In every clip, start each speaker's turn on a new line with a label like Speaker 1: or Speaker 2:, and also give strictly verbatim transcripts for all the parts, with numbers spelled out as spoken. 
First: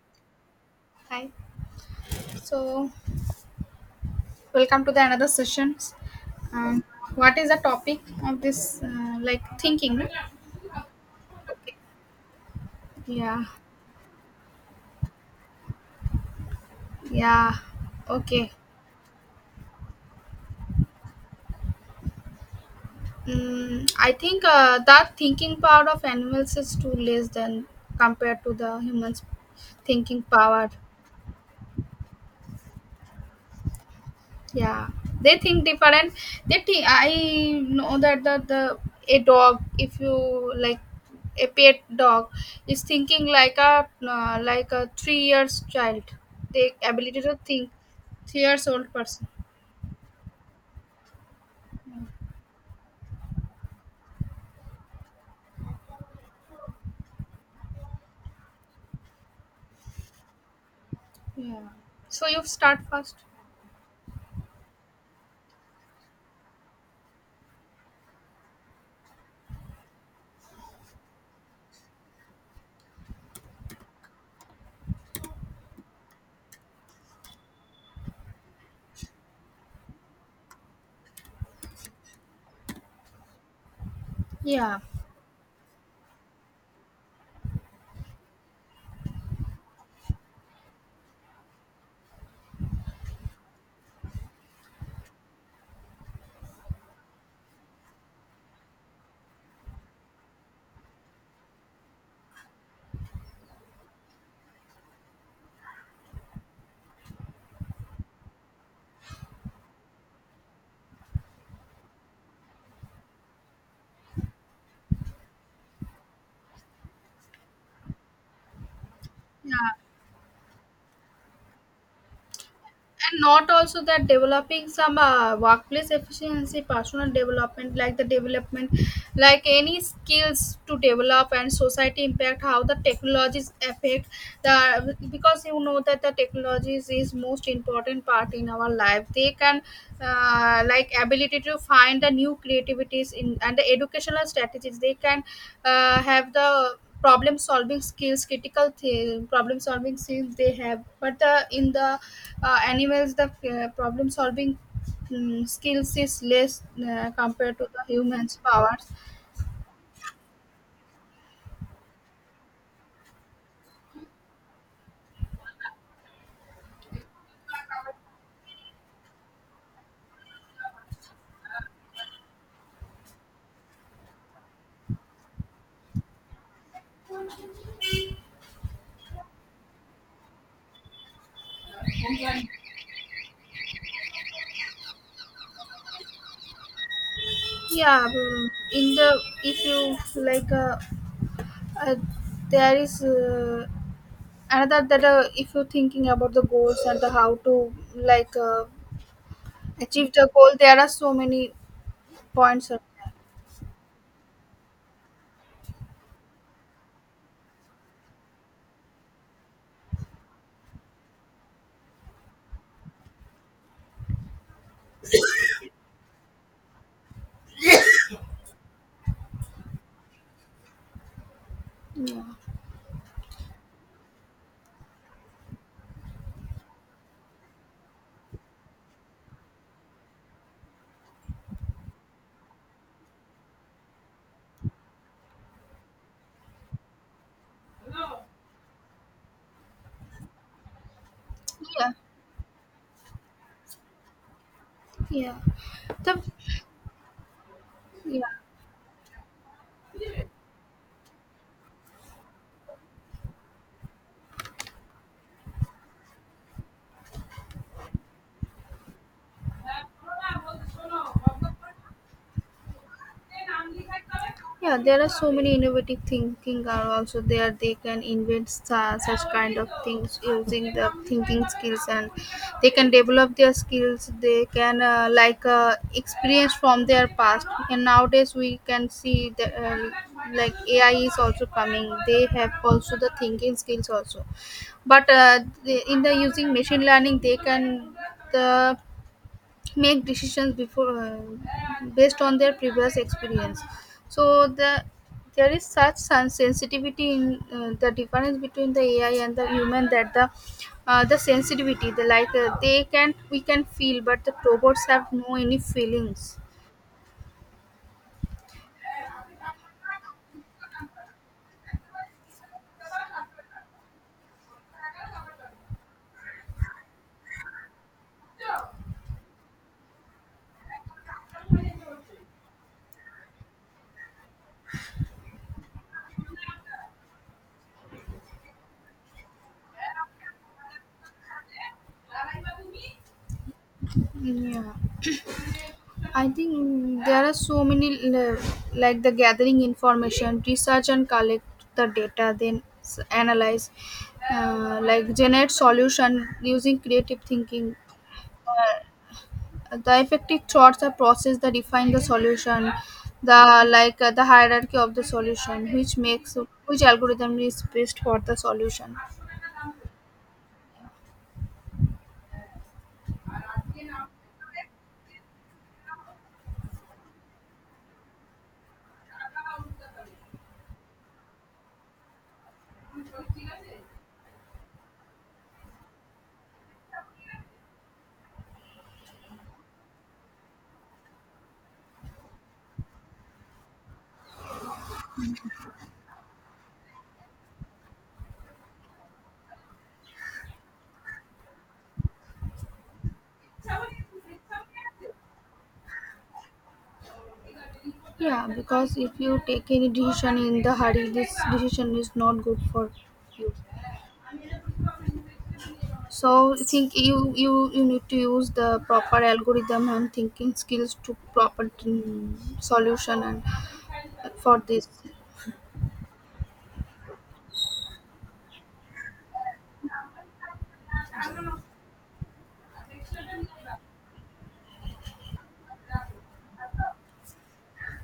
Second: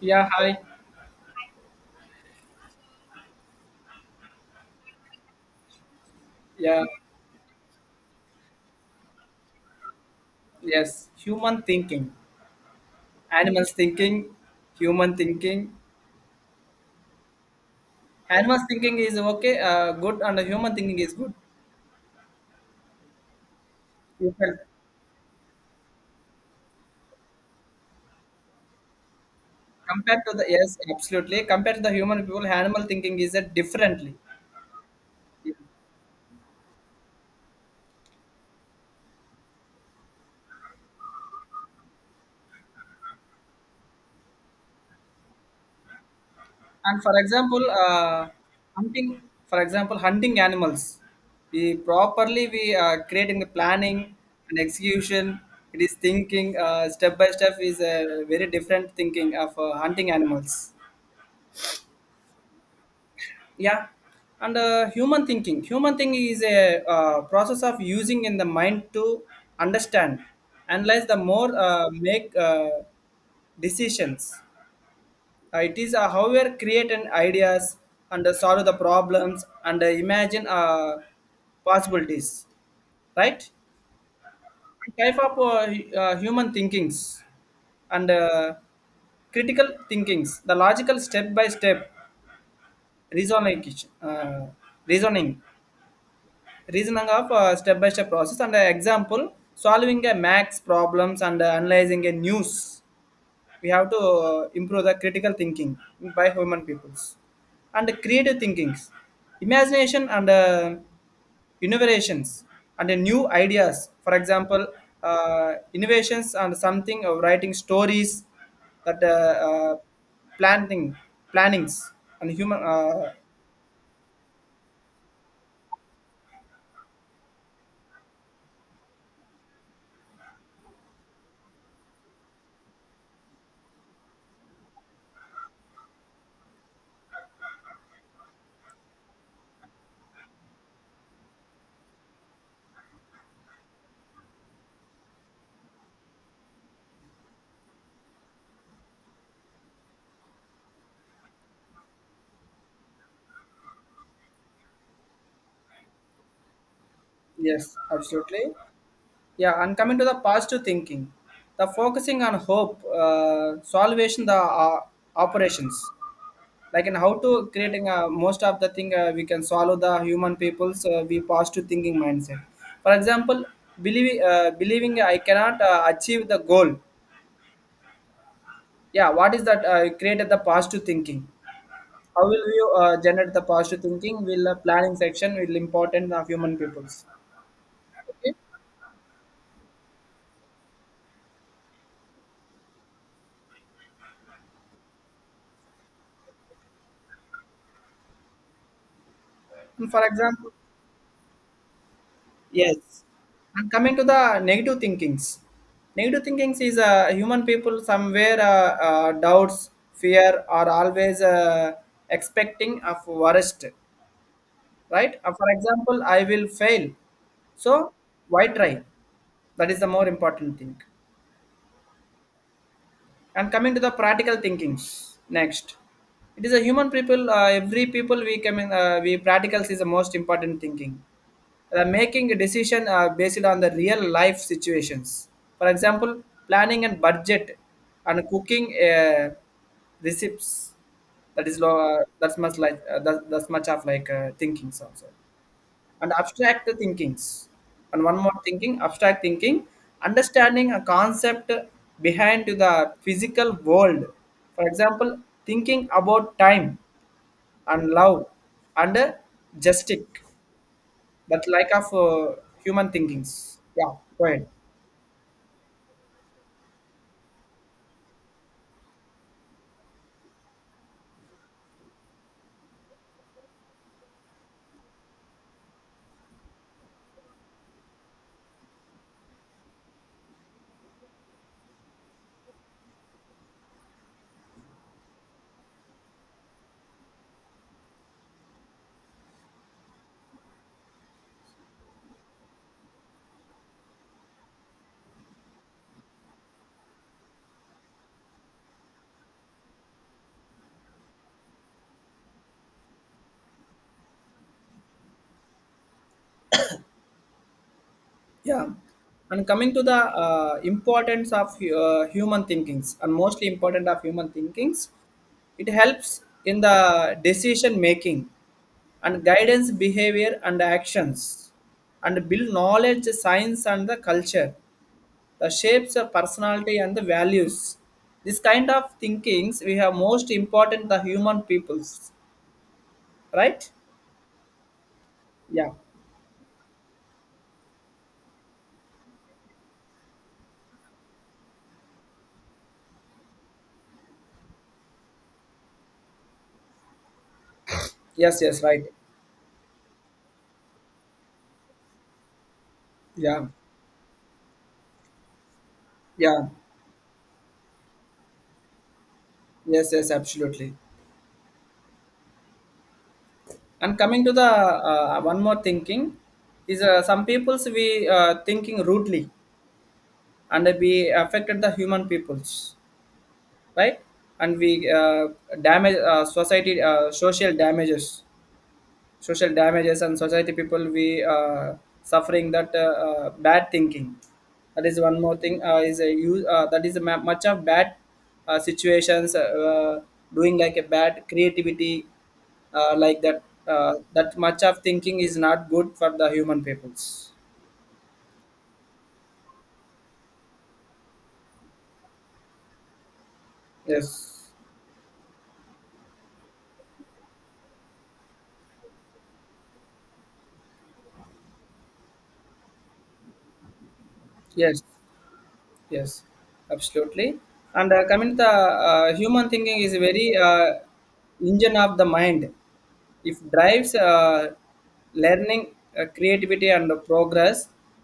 Speaker 1: Yeah, hi.
Speaker 2: Hi. So, welcome to the another sessions.
Speaker 1: Yeah,
Speaker 2: Um, what is the topic of this? Uh, like thinking, right?
Speaker 1: yes. Human
Speaker 2: Okay.
Speaker 1: thinking,
Speaker 2: Yeah.
Speaker 1: animals thinking, human thinking.
Speaker 2: Yeah. Okay.
Speaker 1: Animals thinking is okay, uh, good, and the human thinking is good.
Speaker 2: Mm, I
Speaker 1: You
Speaker 2: think
Speaker 1: can
Speaker 2: uh, that thinking power of animals is too less than compared to the humans'
Speaker 1: compared
Speaker 2: thinking
Speaker 1: to the
Speaker 2: power.
Speaker 1: yes, absolutely. Compared to the human people, animal thinking is uh, differently.
Speaker 2: Yeah, they think different. They think, I know that the, the a dog, if you like a pet dog, is thinking like a uh, like a three years child. They
Speaker 1: And for
Speaker 2: ability to
Speaker 1: example,
Speaker 2: think
Speaker 1: uh,
Speaker 2: three years old
Speaker 1: hunting.
Speaker 2: person.
Speaker 1: For example, hunting animals. We properly we uh, creating the planning and execution. It is thinking uh, step by step is a very different thinking of uh, hunting animals.
Speaker 2: Yeah, so you start first.
Speaker 1: Yeah, and uh, human thinking human thinking is a uh, process of using in the mind to understand analyze the more uh, make uh, decisions. Uh, it is uh, however create an ideas and uh, solve the problems and uh, imagine uh, possibilities, right?
Speaker 2: Yeah.
Speaker 1: Type of uh, hu- uh, human thinkings, and uh, critical thinkings, the logical step by step reasoning, uh, reasoning reasoning of uh, step-by-step process and uh, example solving a max problems and uh, analyzing a news. We have to uh, improve the critical thinking by human peoples, and creative thinkings, imagination, and uh, innovations and uh, new ideas. For example, uh, innovations and something of writing stories that uh,
Speaker 2: Yeah.
Speaker 1: uh, planning, plannings, and human uh,
Speaker 2: And not also that developing some uh, workplace efficiency, personal development, like the development, like any skills to develop and society impact, how the technologies affect the, because you know that the technologies is most important part in our life. They can uh, like ability to find the new creativities in and the educational strategies. They can uh, have the problem solving skills critical th- problem solving skills they have, but uh, in the uh, animals the uh, problem solving mm, skills is less uh, compared
Speaker 1: yes,
Speaker 2: to the humans
Speaker 1: absolutely.
Speaker 2: powers.
Speaker 1: Yeah, and coming to the positive thinking, the focusing on hope, uh, solvation, the uh, operations, like in how to creating uh, most of the thing uh, we can solve the human people's uh, we positive thinking mindset. For example, believing uh, believing I cannot uh, achieve the goal. Yeah, what is that? Uh, created the positive thinking. How will you uh, generate the positive thinking? Will uh, planning section will important of human peoples.
Speaker 2: Yeah. mm, in the, if you like uh, uh, there is uh, another that uh, if you're thinking about the goals and the how to like uh,
Speaker 1: And for
Speaker 2: achieve the goal,
Speaker 1: example,
Speaker 2: there are so many points of
Speaker 1: yes.
Speaker 2: that.
Speaker 1: And coming to the negative thinkings, negative thinkings is uh, human people somewhere uh, uh, doubts, fear are always uh, expecting of worst, right? Uh, for example, I will fail. So why try? That is the more important thing.
Speaker 2: Yeah.
Speaker 1: And coming to the practical thinkings next, it is a human people. Uh, every people we come in, uh, we practicals is the most important thinking, the making a decision are based on the real life situations. For example, planning and budget and cooking uh, recipes. That is lo-
Speaker 2: Yeah.
Speaker 1: uh, that's much like uh, that, that's much of like uh, thinkings also,
Speaker 2: Yeah.
Speaker 1: and
Speaker 2: The.
Speaker 1: abstract thinkings. And one
Speaker 2: Yeah.
Speaker 1: more thinking, abstract thinking, understanding a concept behind to the physical world. For example, thinking about time and love and uh, justice, but like of uh, human thinkings. Yeah, go ahead.
Speaker 2: Yeah, there are so many innovative thinking are also there. They can invent su- such kind of things using the thinking skills, and they can develop their skills. They can uh, like uh, experience from their past, and nowadays we can see that uh, like AI is also coming. They have also the thinking skills also, but uh, the- in the using machine learning, they can the make decisions before uh, based on their previous experience. So the, there is such sen- sensitivity in uh, the difference between the AI and the human, that the uh, the sensitivity the like uh, they can, we can feel, but the robots have no any feelings.
Speaker 1: Yeah, and coming to the uh, importance of uh, human thinkings, and mostly important of human thinkings, it helps in the decision making and guidance behavior and actions, and build knowledge, science, and the culture, the shapes the personality and the values. This kind of thinkings we have most important the human peoples, right?
Speaker 2: Yeah,
Speaker 1: Yeah,
Speaker 2: I think, mm, there are so many uh, like the gathering information, research and collect the data, then s- analyze, uh, like generate solution using creative thinking.
Speaker 1: yes, yes, right.
Speaker 2: The effective thoughts are process that define the solution, the
Speaker 1: Yeah,
Speaker 2: like, uh, the hierarchy of the solution, which makes
Speaker 1: yeah,
Speaker 2: which algorithm is best for the solution.
Speaker 1: yes, yes, absolutely. And coming to the uh, one more thinking is uh, some peoples we uh, thinking rudely and we affected the human peoples, right? And we uh, damage uh, society uh, social damages social damages and society people we uh, suffering that uh, uh, bad thinking. That is one more thing uh, is a use uh, that is a ma- much of bad uh, situations uh, uh, doing like a bad creativity, uh, like that uh, that much of thinking is not good for the human peoples.
Speaker 2: Yeah, because if you take any decision in the hurry, this decision is not good for you.
Speaker 1: Yes,
Speaker 2: So I think you, you you need to use the proper algorithm and thinking skills to proper mm, solution, and for
Speaker 1: yes,
Speaker 2: this.
Speaker 1: yes, absolutely. And uh, coming to the uh, human thinking is very uh, engine of the mind. If drives uh, learning, uh, creativity, and the progress.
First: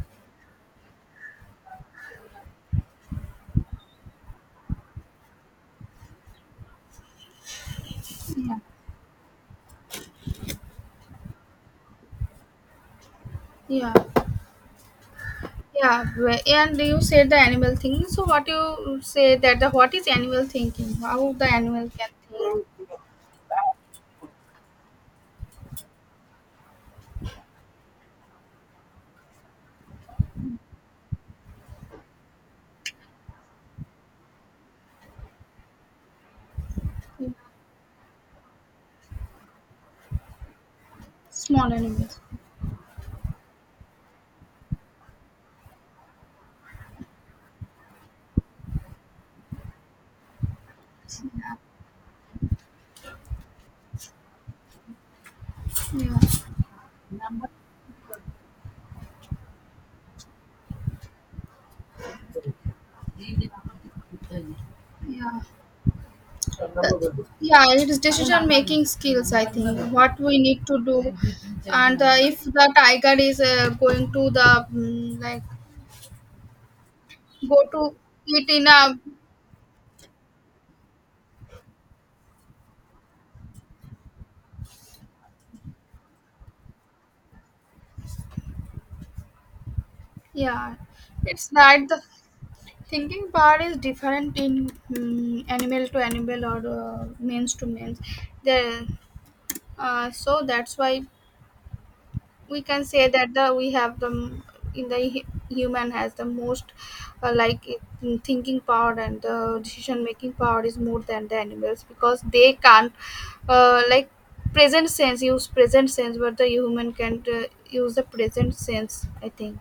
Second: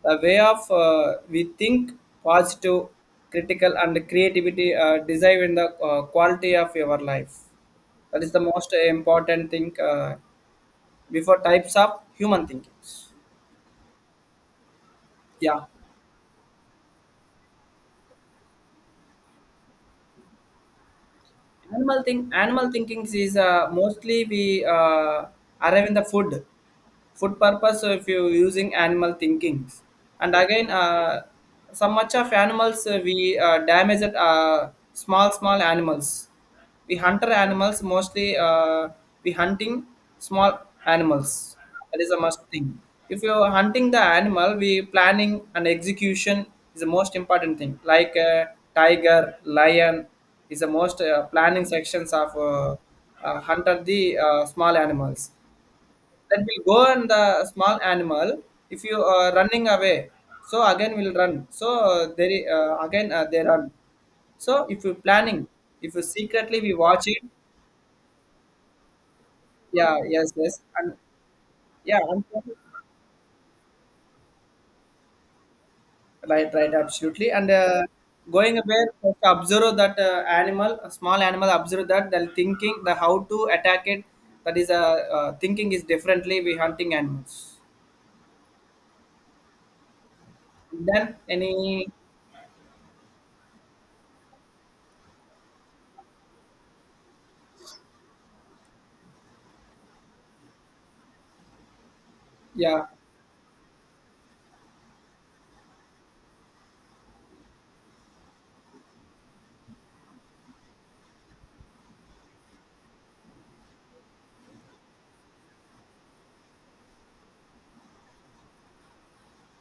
Speaker 1: The way of uh, we think positive, critical, and creativity uh, design in the uh, quality of your life. That is the
Speaker 2: Yeah.
Speaker 1: most important thing, uh, before types of human thinking.
Speaker 2: Yeah.
Speaker 1: Yeah.
Speaker 2: Yeah, wh- and you said the animal thinking. So what you say that the what is animal thinking? How the animal
Speaker 1: Animal
Speaker 2: can
Speaker 1: think animal
Speaker 2: think?
Speaker 1: thinking is uh, mostly we uh, arrive in the food food purpose. So if you using animal thinkings, and again uh, so much of animals uh, we uh, damage it, uh, small small animals. We
Speaker 2: Yeah.
Speaker 1: hunter animals mostly, uh, we hunting small animals.
Speaker 2: Small
Speaker 1: That is a
Speaker 2: animals.
Speaker 1: must thing. If you are hunting the animal, we planning and execution is the most important thing, like uh, tiger, lion is the most uh, planning sections of uh, uh, hunter the uh, small animals.
Speaker 2: Yeah,
Speaker 1: Then we'll go on the small animal. If you are running away, so again we'll run. So uh, there i- uh, again uh, they run. So if you
Speaker 2: yeah,
Speaker 1: planning, if you secretly we watch it,
Speaker 2: yeah. It is decision making skills. I think
Speaker 1: yeah,
Speaker 2: what
Speaker 1: yes,
Speaker 2: we
Speaker 1: yes,
Speaker 2: need to
Speaker 1: and
Speaker 2: do,
Speaker 1: yeah,
Speaker 2: and uh,
Speaker 1: I'm
Speaker 2: if
Speaker 1: sorry.
Speaker 2: the tiger is uh, going to the, mm, like
Speaker 1: Right, right, absolutely. And
Speaker 2: go
Speaker 1: uh,
Speaker 2: to eat
Speaker 1: going
Speaker 2: in
Speaker 1: away,
Speaker 2: a,
Speaker 1: first observe that uh, animal, a small animal, observe that the thinking, the how to attack it. That is, uh, uh, thinking is differently we hunting animals.
Speaker 2: yeah,
Speaker 1: Then
Speaker 2: it's
Speaker 1: any,
Speaker 2: not the thinking part is different in mm animal to animal or uh, means to means. The. Uh, so that's why we
Speaker 1: yeah.
Speaker 2: can say that the we have the m- in the hu- human has the most uh, like mm, thinking power and the decision making power is more than the animals, because they can't uh, like present sense, use present sense, but the human can uh, use the present sense, I think.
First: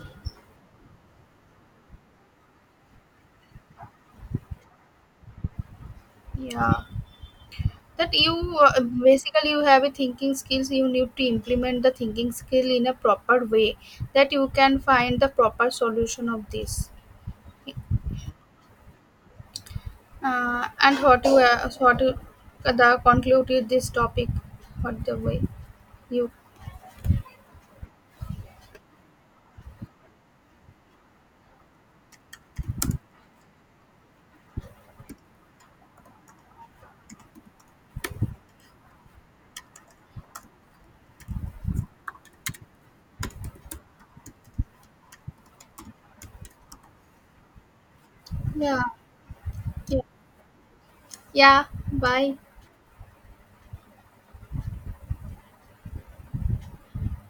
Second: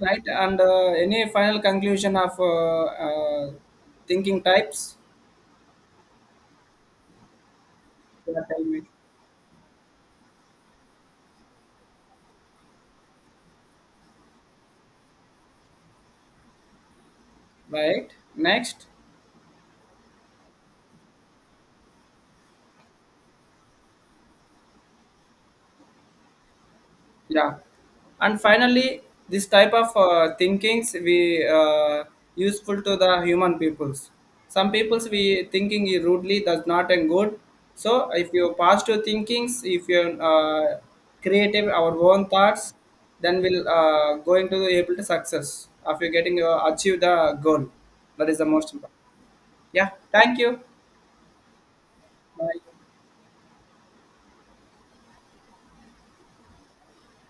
Speaker 1: Right, and uh, any final conclusion of uh, uh, thinking types?
Speaker 2: Yeah, that
Speaker 1: Yeah,
Speaker 2: you
Speaker 1: tell me.
Speaker 2: uh, basically you have a thinking skills, you need to implement the thinking skill in a proper way, that you can find the proper solution of this.
Speaker 1: Right, next.
Speaker 2: Uh, and what you uh, what you the concluded this topic, what the way you.
Speaker 1: Yeah. And finally, this type of uh, thinkings we uh, useful to the human peoples. Some peoples we thinking is rudely does not and good. So if you positive thinkings, if you uh, creative our own thoughts, then we'll uh, going to be able to success. After getting uh, achieve the goal, that is the most
Speaker 2: Yeah.
Speaker 1: important. Yeah,
Speaker 2: Yeah.
Speaker 1: thank you.
Speaker 2: Yeah. Bye.
Speaker 1: Bye.